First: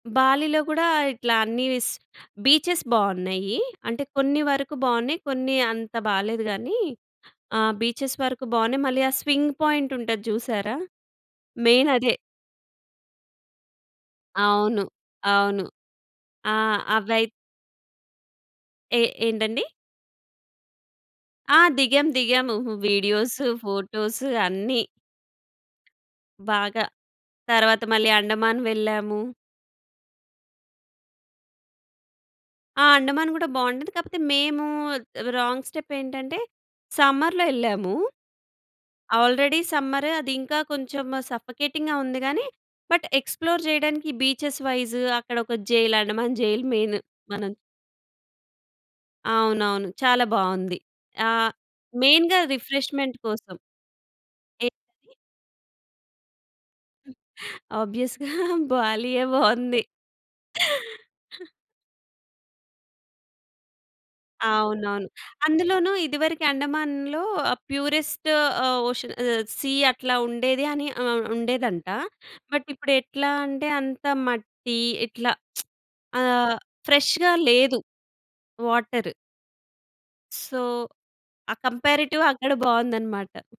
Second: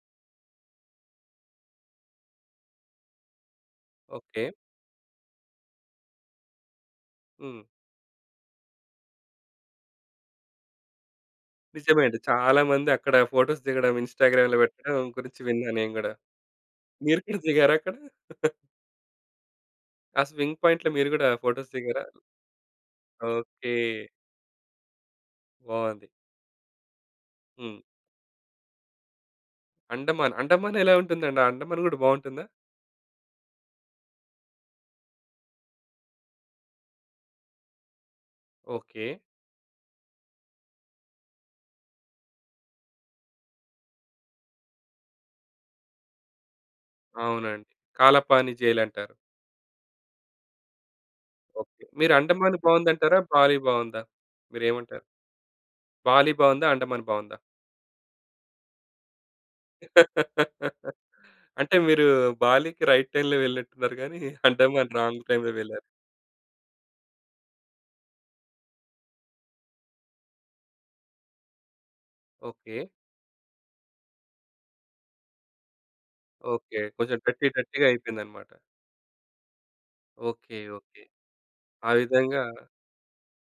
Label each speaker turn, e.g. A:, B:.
A: బాలీలో గూడా ఇట్లా అన్ని వీస్ బీచె‌స్ బావున్నాయి. అంటే, కొన్ని
B: ఓకే.
A: వరకు బావున్నాయి. కొన్ని అంత బాలేదు గానీ,
B: హ్మ్.
A: ఆహ్, బీచెస్ వరకు బావున్నాయి. మళ్ళీ ఆ స్వింగ్ పాయింట్ ఉంటది జూసారా? మెయిన్
B: నిజమే
A: అదే.
B: అండి. చాలా మంది అక్కడ ఫోటోస్ దిగడం, ఇన్‌స్టా‌గ్రామ్‌లో
A: అవును.
B: పెట్టడం గురించి
A: అవును.
B: విన్నాను నేను గూడా.
A: ఆ!
B: మీరు
A: అవై
B: కూడా దిగారక్కడ?
A: ఏ ఏంటండి?
B: ఆ స్వింగ్ పాయింట్‌‌లో మీరు గూడా
A: ఆ!
B: ఫోటోస్ దిగారా?
A: దిగాం. దిగాము. Videos,
B: okay.
A: ఫోటోసు అన్ని.
B: బావుంది.
A: బాగా.
B: హ్మ్.
A: తరువాత మళ్ళీ అండమాన్ వెళ్ళాము.
B: అండమాన్. అండమాన్ ఎలా ఉంటుందండి? అండమాన్ కూడా బావుంటుందా?
A: ఆ! అండమాన్ గూడా బావుంటుంది. కాకపోతే మేము రాంగ్ స్టెప్ ఏంటంటే, సమ్మర్‌లో ఎళ్ళాము.
B: ఓకే.
A: ఆల్రెడీ సమ్మర్ అది. ఇంకా కొంచెము సఫోకేటింగ్‌గా ఉంది గాని, బట్ ఎక్స్‌ప్లోర్ చేయడానికి బీచెస్ వైస్ అక్కడ ఒక జైల్, అండమాన్ జైల్ మెయిన్. మనం
B: అవునండి. కాలపాని జైలంటారు.
A: అవునవును. చాలా బావుంది. ఆహ్,
B: ఓకే. మీరు
A: మెయిన్‌గా
B: అండమాన్
A: రిఫ్రెష్‌మెంట్
B: బావుందంటారా?
A: కోసం.
B: బాలీ బావుందా? మీరేమంటారు?
A: ఏంటి?
B: బాలీ బావుందా? అండమాన్ బావుందా?
A: ఆబ్వియస్‌గా బాలీ‌యే బావుంది.
B: అంటే మీరు బాలికి రైట్ టైమ్‌లో వెళ్ళినట్టు ఉన్నారు గానీ, అండమాన్
A: అవునవును.
B: రాంగ్ టైమ్‌లో వెళ్లారు.
A: అందులోను ఇదివరకు అండమాన్‌లో ఆ ప్యూరెస్ట్ ఆహ్, ఓషన్ ఆహ్, సీ అట్లా ఉండేది అని ఆహ్, ఉండేదంట. But
B: okay.
A: ఇప్పుడు ఎట్లా అంటే, అంత మట్టి ఇట్లా ఆహ్,
B: ఓకే. కొంచెం
A: ఫ్రెష్‌గా
B: డర్టీ,
A: లేదు
B: డర్టీ‌గా అయిపోయిందన్నమాట.
A: Water.
B: Okay.
A: So,
B: okay.
A: Ah
B: ah
A: comparative
B: విధంగా
A: అక్కడ బావుందన్నమాట.